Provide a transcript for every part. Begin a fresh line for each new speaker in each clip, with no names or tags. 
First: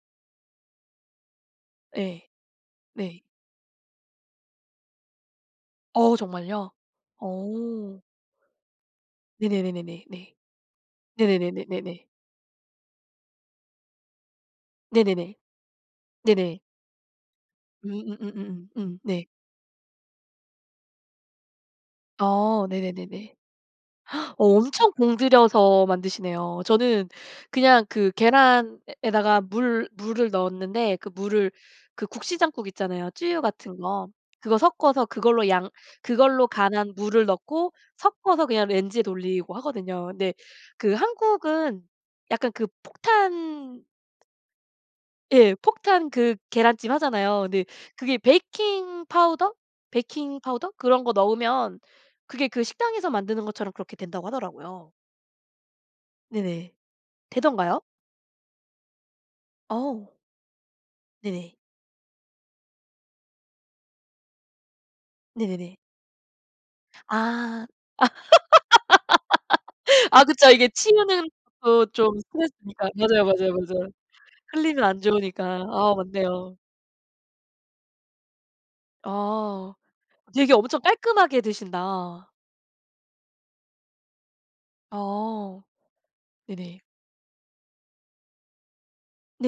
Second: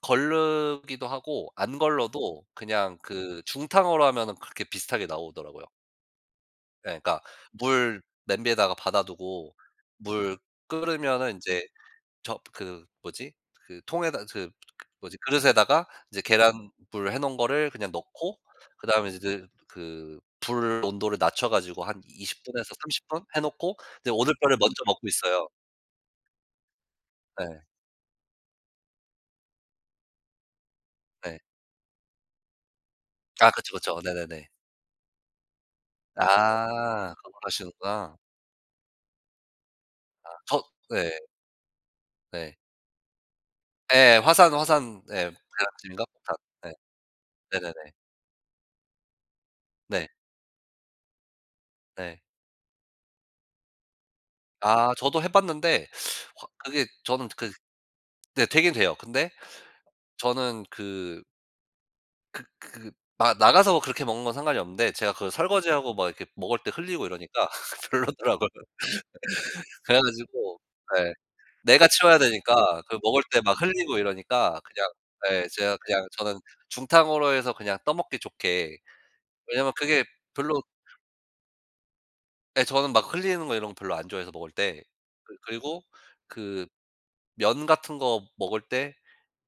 거르기도 하고 안
예.
걸러도 그냥
네.
그 중탕으로 하면은 그렇게 비슷하게 나오더라고요.
어 정말요?
예 그러니까 물
어.
냄비에다가 받아 두고
네네네네네 네.
물 끓으면은 인제
네네네네네네.
저 그 뭐지? 그 통에다 그 뭐지?
네네네.
그릇에다가 이제
네네.
계란 불 해 놓은 거를 그냥 넣고
음음음음음 음
그다음에 이제
네.
드 그 불 온도를 낮춰 가지고 한 20
아
분에서 30 분
네네네네.
해 놓고 이제 오돌뼈를 먼저
엄청
먹고 있어요.
공들여서 만드시네요. 저는
예.
그냥 그 계란에다가 물 물을 넣었는데 그
네.
물을 그 국시 장국 있잖아요. 쯔유
아 그쵸,
같은
그쵸.
거.
네네네.
그거 섞어서 그걸로 양 그걸로 간한
아
물을
그런거
넣고
하시는구나.
섞어서 그냥 레인지에 돌리고 하거든요.
아
네
저
그
네.
한국은 약간
네.
그 폭탄
예 화산 화산 예
예
계란찜인가?
폭탄
닷
그
네.
계란찜 하잖아요. 네
네네네.
그게 베이킹파우더?
네.
베이킹파우더 그런 거 넣으면
네.
그게 그 식당에서 만드는 것처럼 그렇게 된다고
아
하더라고요.
저도 해 봤는데 확
네네.
그게 저는 그
되던가요?
네 되긴 돼요. 근데
어.
저는 그
네네.
그 그 아 나가서 그렇게 먹는 건 상관이 없는데 제가 그
네네네.
설거지하고 막 이렇게 먹을 때 흘리고 이러니까
아.
별로더라고요. 그래
아 그쵸.
가지고
이게
예
치우는 것도
내가
좀
치워야 되니까
스트레스니까.
그 먹을
맞아요
때
맞아요
막
맞아요.
흘리고 이러니까
흘리면
그냥
안 좋으니까.
예 제가
아
그냥 저는
맞네요.
중탕으로 해서 그냥 떠먹기 좋게. 왜냐하면
아
그게
되게
별로
엄청 깔끔하게 드신다.
예 저는 막 흘리는 거 이런 거 별로 안 좋아해서 먹을 때. 그
아
그리고 그
네네.
면 같은 거 먹을 때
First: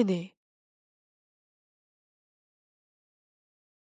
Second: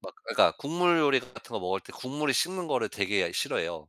막 그러니까 국물 요리 같은 거 먹을 때 국물이 식는 거를 되게 싫어해요.